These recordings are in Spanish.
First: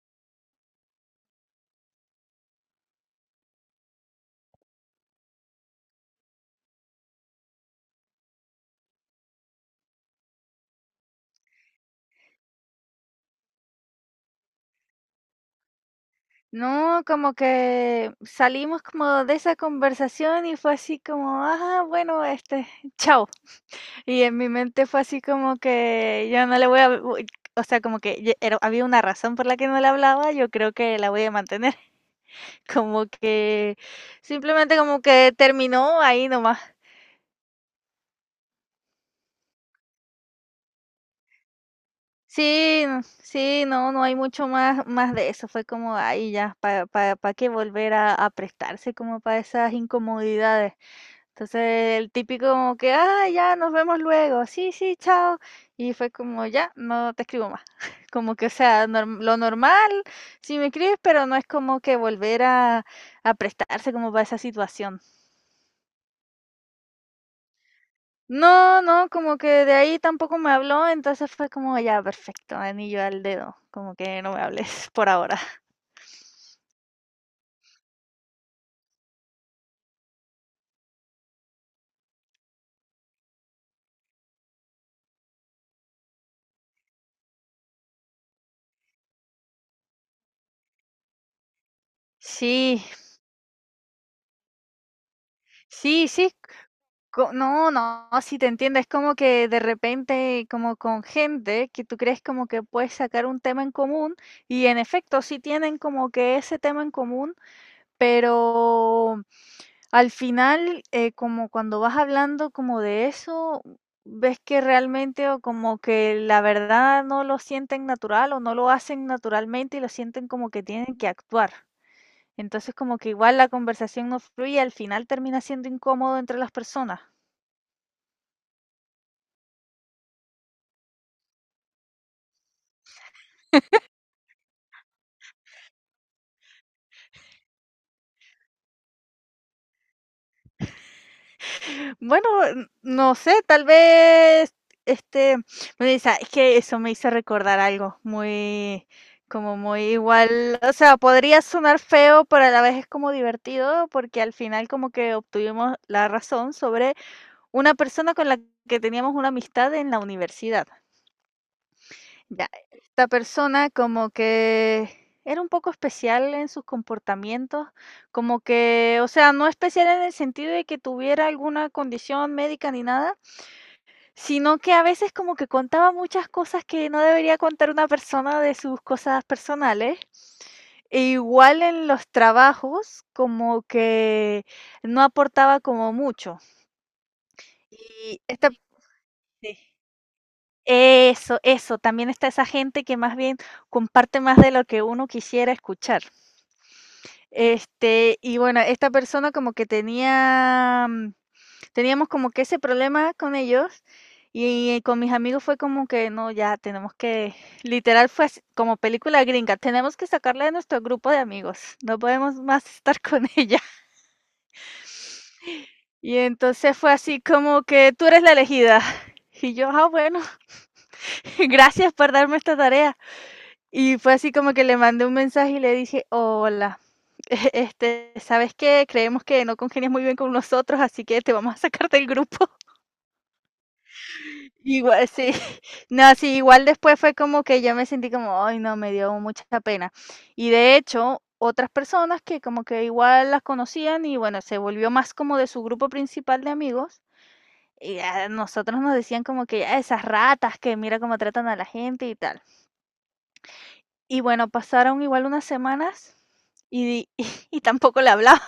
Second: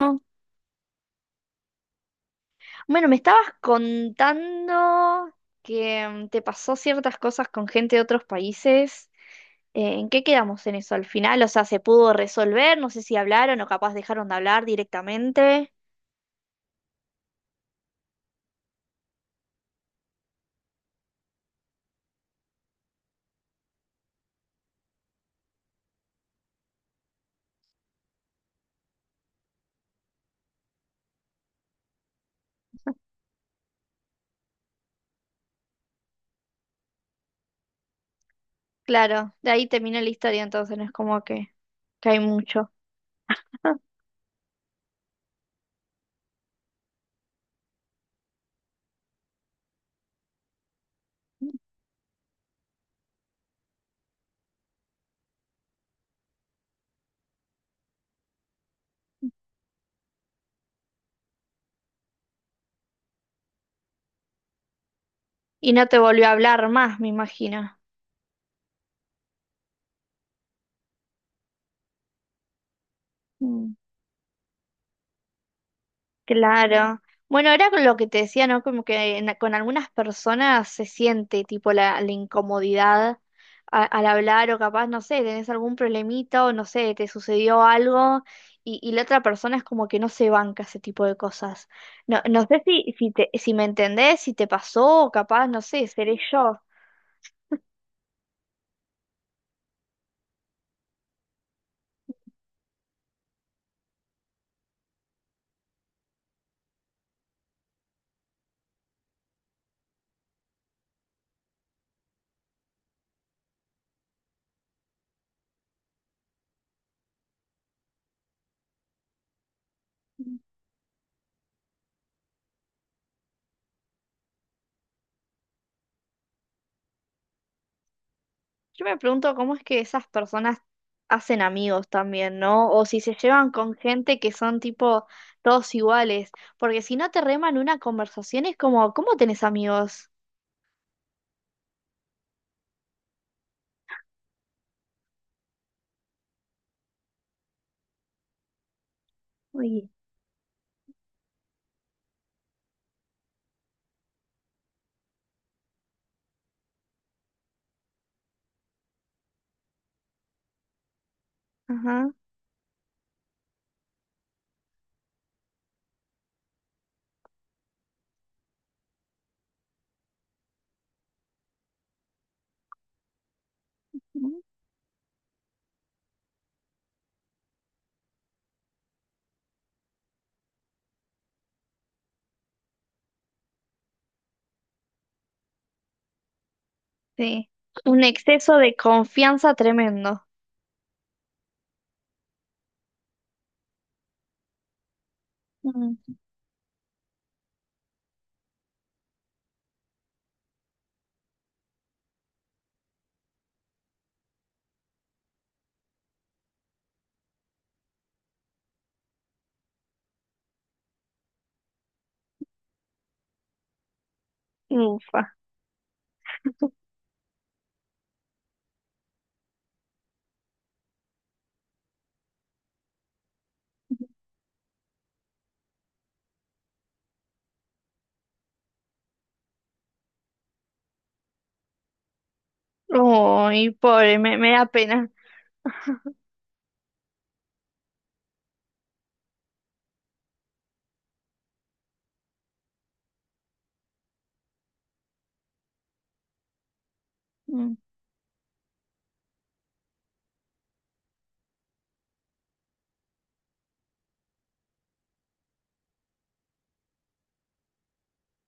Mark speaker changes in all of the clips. Speaker 1: No. Bueno, me estabas contando que te pasó ciertas cosas con gente de otros países. ¿En qué quedamos en eso al final? O sea, ¿se pudo resolver? No sé si hablaron o capaz dejaron de hablar directamente.
Speaker 2: No, como que salimos como de esa conversación y fue así como, ah, bueno, chao. Y en mi mente fue así como que yo no le voy a, o sea, como que había una razón por la que no le hablaba, yo creo que la voy a mantener. Como que simplemente como que terminó ahí nomás.
Speaker 1: Claro, de ahí terminó la historia, entonces no es como que hay mucho.
Speaker 2: Sí, no sí, no, no hay mucho más de eso. Fue como, ahí ya, ¿para qué volver a prestarse como para esas incomodidades? Entonces, el típico como que: "Ah, ya, nos vemos luego. Sí, sí, chao". Y fue como: "Ya, no te escribo más". Como que, o sea, norm lo normal, sí me escribes, pero no es como que volver a prestarse como para esa situación.
Speaker 1: Y no te volvió a hablar más, me imagino.
Speaker 2: No, no, como que de ahí tampoco me habló, entonces fue como ya perfecto, anillo al dedo,
Speaker 1: Mm.
Speaker 2: como que no me hables por ahora.
Speaker 1: Claro. Bueno, era con lo que te decía, ¿no? Como que con algunas personas se siente tipo la incomodidad al hablar o capaz, no sé, tenés algún problemita o no sé, te sucedió algo y la otra persona es como que no se banca ese tipo de cosas. No, no sé
Speaker 2: Sí,
Speaker 1: si me entendés, si te pasó o capaz, no sé,
Speaker 2: sí,
Speaker 1: seré
Speaker 2: sí,
Speaker 1: yo.
Speaker 2: no, no, sí te entiendo, es como que de repente como con gente que tú crees como que puedes sacar un tema en común y en efecto sí tienen como que ese tema en común, pero al final, como cuando vas hablando como de eso, ves que realmente o como que la verdad no lo sienten natural o no lo hacen naturalmente y lo sienten como que tienen que actuar. Entonces como que igual la conversación no fluye, al final termina siendo incómodo entre las personas.
Speaker 1: Yo me pregunto cómo es que esas personas hacen amigos también, ¿no? O si se llevan con gente que son tipo todos iguales, porque si no te reman una conversación es como, ¿cómo tenés amigos?
Speaker 2: Bueno, n no sé, tal vez, este, me dice, es que eso me hizo recordar algo muy, como muy
Speaker 1: Uy.
Speaker 2: igual, o sea, podría sonar feo, pero a la vez es como divertido, porque al final como que obtuvimos la razón sobre una persona con la que teníamos una amistad en la universidad.
Speaker 1: Ajá.
Speaker 2: Ya, esta persona como que era un poco especial en sus comportamientos, como que, o sea, no especial en el sentido de que tuviera alguna condición médica ni nada,
Speaker 1: Mm.
Speaker 2: sino que a veces como que contaba muchas cosas que no debería contar una persona de sus cosas personales. E igual en los trabajos, como que no aportaba como mucho.
Speaker 1: Sí. Un
Speaker 2: Y esta
Speaker 1: exceso de confianza
Speaker 2: Sí.
Speaker 1: tremendo.
Speaker 2: Eso, eso. También está esa gente que más bien comparte más de lo que uno quisiera escuchar.
Speaker 1: Mm.
Speaker 2: Y bueno, esta persona como que teníamos como que ese problema con ellos y con mis amigos fue como que no, ya tenemos que, literal fue así, como película gringa, tenemos que sacarla de nuestro grupo de amigos, no podemos más estar con ella.
Speaker 1: Ufa.
Speaker 2: Y entonces fue así como que tú eres la elegida. Y yo, ah, bueno, gracias por darme esta tarea. Y fue así como que le mandé un mensaje y le dije, hola, ¿sabes qué? Creemos que no congenias muy bien con nosotros, así que te vamos a sacar del grupo.
Speaker 1: Uy, pobre, me da
Speaker 2: Igual,
Speaker 1: pena.
Speaker 2: sí. No, sí, igual después fue como que yo me sentí como, ay, no, me dio mucha pena. Y de hecho, otras personas que como que igual las conocían y bueno, se volvió más como de su grupo principal de amigos.
Speaker 1: Mm.
Speaker 2: Y a nosotros nos decían como que "Ah, esas ratas que mira cómo tratan a la gente y tal. Y bueno, pasaron igual unas semanas y, y, tampoco le hablaba.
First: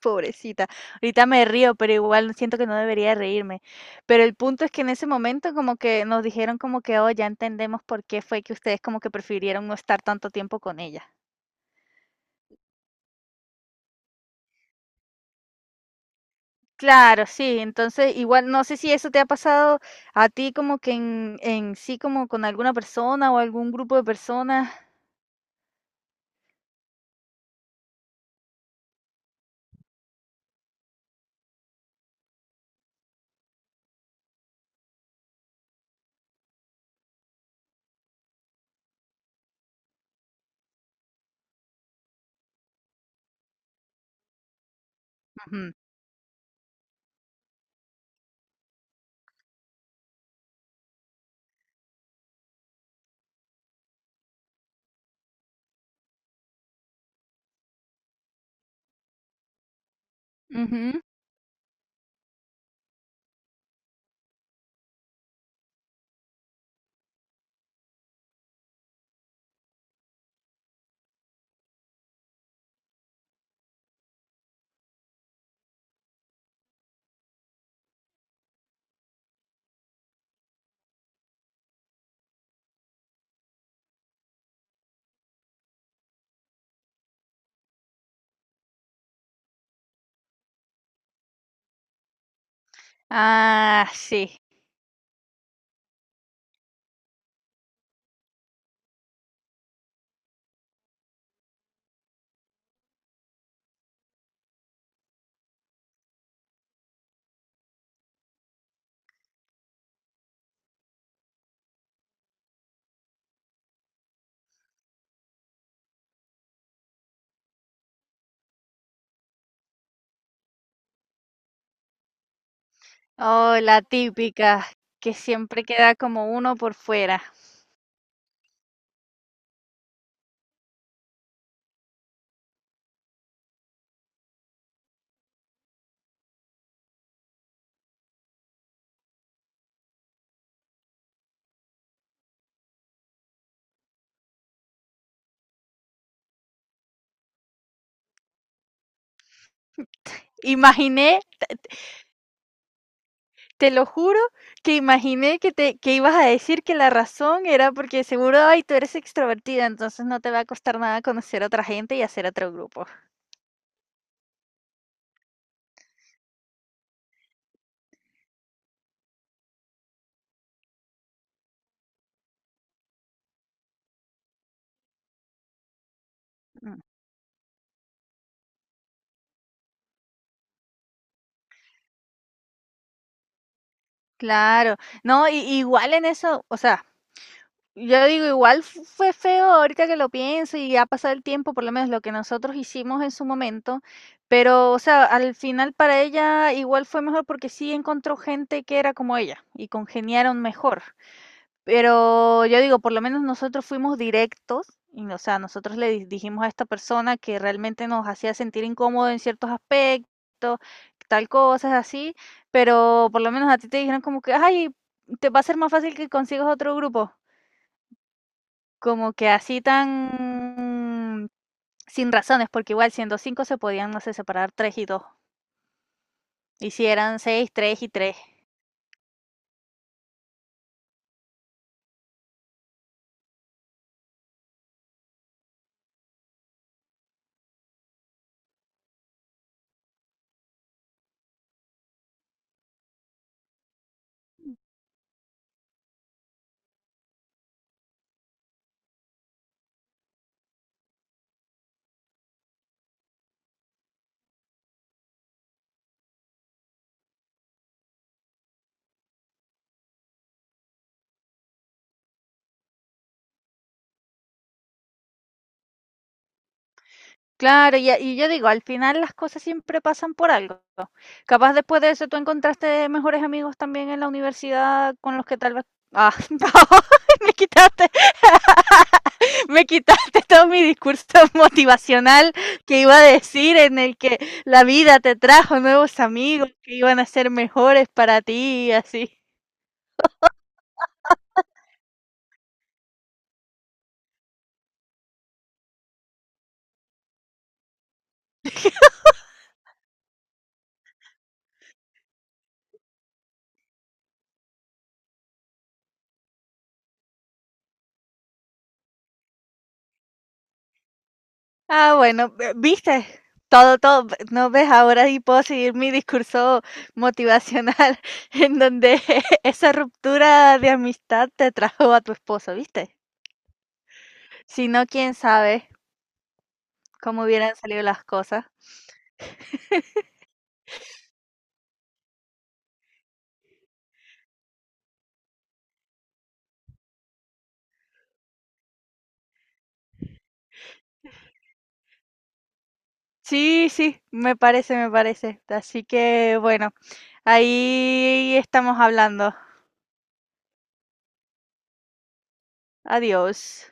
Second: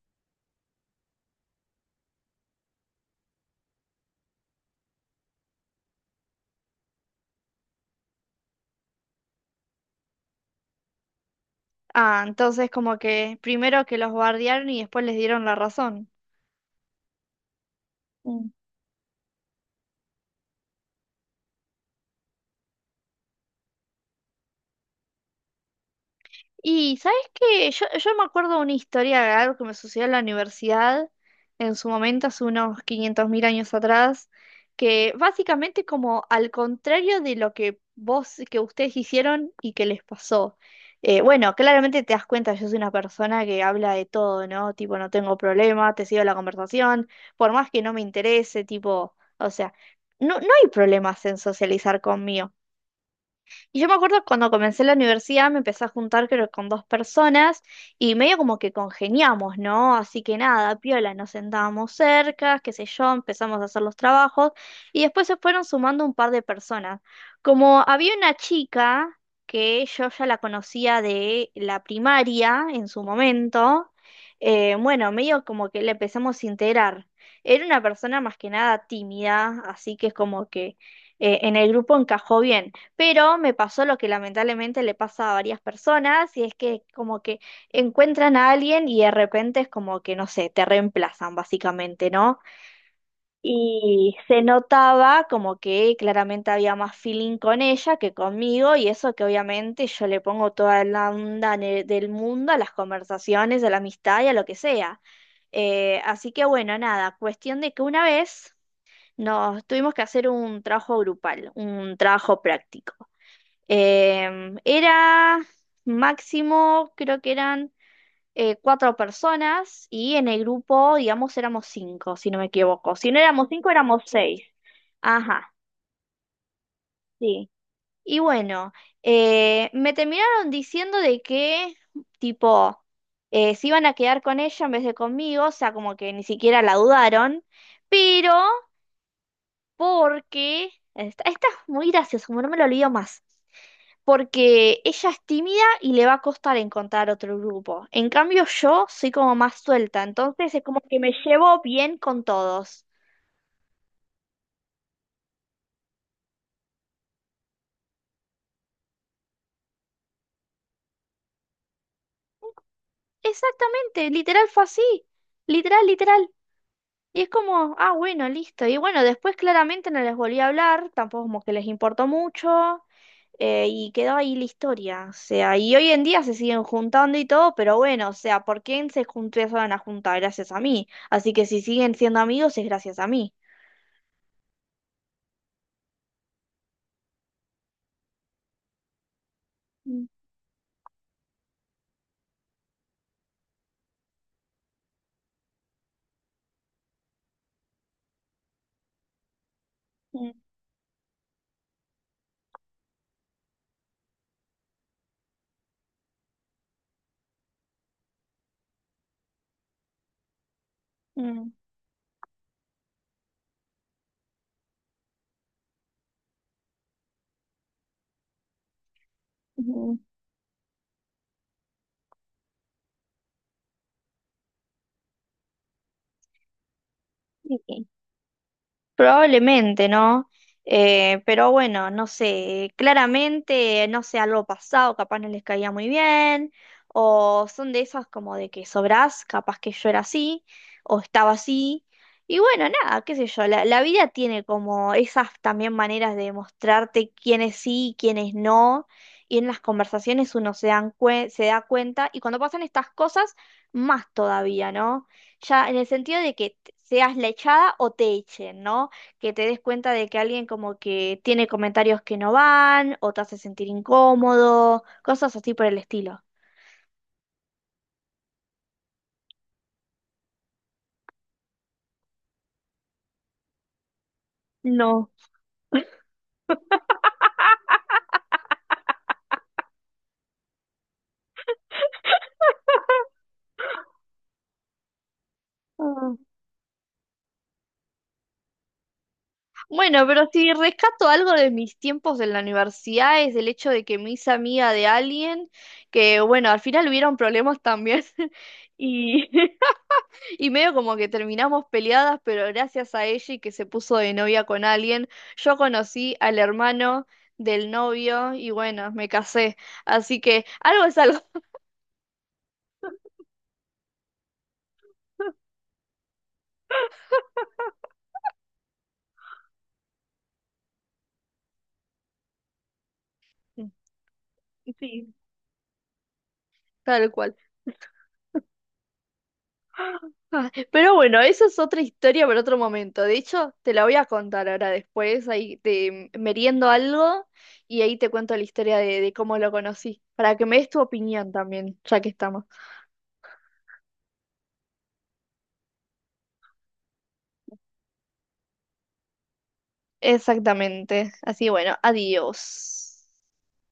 Speaker 2: Pobrecita. Ahorita me río, pero igual siento que no debería reírme. Pero el punto es que en ese momento como que nos dijeron como que, oh, ya entendemos por qué fue que ustedes como que prefirieron no estar tanto tiempo con ella.
Speaker 1: Ah, entonces como que primero que los bardearon y después les dieron la razón.
Speaker 2: Claro, sí. Entonces, igual no sé si eso te ha pasado a ti como que en, sí, como con alguna persona o algún grupo de personas.
Speaker 1: Y sabes que yo me acuerdo una historia algo que me sucedió en la universidad en su momento, hace unos 500.000 años atrás, que básicamente como al contrario de lo que vos, que ustedes hicieron y que les pasó. Bueno, claramente te das cuenta, yo soy una persona que habla de todo, ¿no? Tipo, no tengo
Speaker 2: Ujú,
Speaker 1: problema, te sigo la conversación, por más que no me interese, tipo, o sea, no, no hay problemas en socializar conmigo. Y yo me acuerdo cuando comencé la universidad me empecé a juntar creo con dos personas y medio como que congeniamos, ¿no? Así que nada,
Speaker 2: ujú.
Speaker 1: piola, nos sentábamos cerca, qué sé yo, empezamos a hacer los trabajos y después se fueron sumando un par de personas. Como había una chica que yo ya la conocía de la primaria en su momento, bueno, medio como que la empezamos a integrar. Era una persona más que nada tímida, así que es como que en el grupo encajó bien. Pero me pasó lo que lamentablemente le pasa a varias personas, y es que como que encuentran a alguien y de repente es como que, no sé, te reemplazan básicamente, ¿no?
Speaker 2: Ah,
Speaker 1: Y
Speaker 2: sí.
Speaker 1: se notaba como que claramente había más feeling con ella que conmigo, y eso que obviamente yo le pongo toda la onda del mundo a las conversaciones, a la amistad y a lo que sea. Así que bueno, nada, cuestión de que una vez nos tuvimos que hacer un trabajo grupal, un trabajo práctico. Era máximo, creo que eran cuatro personas y en el grupo, digamos, éramos cinco, si no me equivoco. Si no éramos
Speaker 2: Oh,
Speaker 1: cinco,
Speaker 2: la
Speaker 1: éramos seis.
Speaker 2: típica, que
Speaker 1: Ajá,
Speaker 2: siempre queda como uno por fuera.
Speaker 1: sí. Y bueno, me terminaron diciendo de que, tipo, se iban a quedar con ella en vez de conmigo, o sea, como que ni siquiera la dudaron, pero porque, esta es muy graciosa, como no me lo olvido más, porque ella es tímida y le va a costar encontrar otro grupo. En cambio, yo soy como más suelta, entonces es como que me
Speaker 2: Imaginé
Speaker 1: llevo bien con todos.
Speaker 2: Te lo juro que imaginé que ibas a decir que la razón era porque seguro, ay, tú eres extrovertida, entonces no te va a costar nada conocer a otra gente y hacer otro grupo.
Speaker 1: Exactamente, literal fue así, literal, literal. Y es como, ah, bueno, listo. Y bueno, después claramente no les volví a hablar, tampoco como que les importó mucho, y quedó ahí la historia. O sea, y hoy en día se siguen
Speaker 2: Mm,
Speaker 1: juntando y todo, pero bueno, o sea, ¿por qué se junté a juntar? Gracias a mí. Así que si siguen siendo amigos es gracias a mí.
Speaker 2: claro, no, y, igual en eso, o sea, yo digo, igual fue feo ahorita que
Speaker 1: Mm,
Speaker 2: lo pienso y ha pasado el tiempo, por lo menos lo que nosotros hicimos en su momento, pero, o sea, al final para ella igual fue mejor porque sí encontró gente que era como ella y
Speaker 1: mm,
Speaker 2: congeniaron mejor. Pero yo digo, por lo menos nosotros fuimos directos, y, o sea, nosotros dijimos a esta persona que realmente nos hacía sentir incómodo en ciertos aspectos, tal
Speaker 1: mm,
Speaker 2: cosas así, pero por lo menos a ti te dijeron como que, ay, te va a ser más fácil que consigas otro grupo, como que así tan sin razones, porque igual siendo cinco se podían, no sé, separar tres y dos, y si eran seis, tres
Speaker 1: mm.
Speaker 2: y tres.
Speaker 1: Probablemente, ¿no? Pero bueno, no sé, claramente, no sé, algo pasado, capaz no les caía muy bien, o son de esas como de que sobrás, capaz que yo era así, o estaba así, y bueno, nada, qué sé yo, la vida tiene como esas también maneras de mostrarte quiénes sí y quiénes no, y en las conversaciones uno se da cuenta, y cuando pasan estas cosas, más todavía, ¿no? Ya en el sentido de que seas la echada o te echen, ¿no? Que te des cuenta de que alguien como que tiene comentarios que no van o te hace sentir incómodo, cosas así por el estilo.
Speaker 2: Claro, y a y yo digo, al final las cosas siempre pasan por algo. Capaz después de eso tú encontraste mejores amigos también en la universidad
Speaker 1: No.
Speaker 2: con los que tal vez ah, no, me quitaste me quitaste todo mi discurso motivacional que iba a decir, en el que la vida te trajo nuevos
Speaker 1: Ah.
Speaker 2: amigos que iban a ser mejores para ti, así.
Speaker 1: Bueno, pero si rescato algo de mis tiempos en la universidad es el hecho de que me hice amiga de alguien que, bueno, al final hubieron problemas también y, y medio como que terminamos peleadas, pero gracias a ella y que se puso de novia con alguien, yo conocí al hermano del novio y bueno, me casé. Así que algo es algo.
Speaker 2: Ah, bueno, viste, todo, todo, no ves, ahora y puedo seguir mi discurso motivacional en donde esa ruptura de amistad te trajo a tu esposo, ¿viste? Si no, quién
Speaker 1: Sí,
Speaker 2: sabe
Speaker 1: tal
Speaker 2: cómo
Speaker 1: cual.
Speaker 2: hubieran salido las cosas.
Speaker 1: Ah, pero bueno, eso es otra historia para otro momento. De hecho, te la voy a contar ahora después, ahí te meriendo algo y ahí te cuento la historia de, cómo lo conocí, para que me des tu opinión también, ya que estamos.
Speaker 2: Sí, sí, me parece, me parece. Así que bueno, ahí estamos hablando.
Speaker 1: Exactamente. Así bueno, adiós.
Speaker 2: Adiós.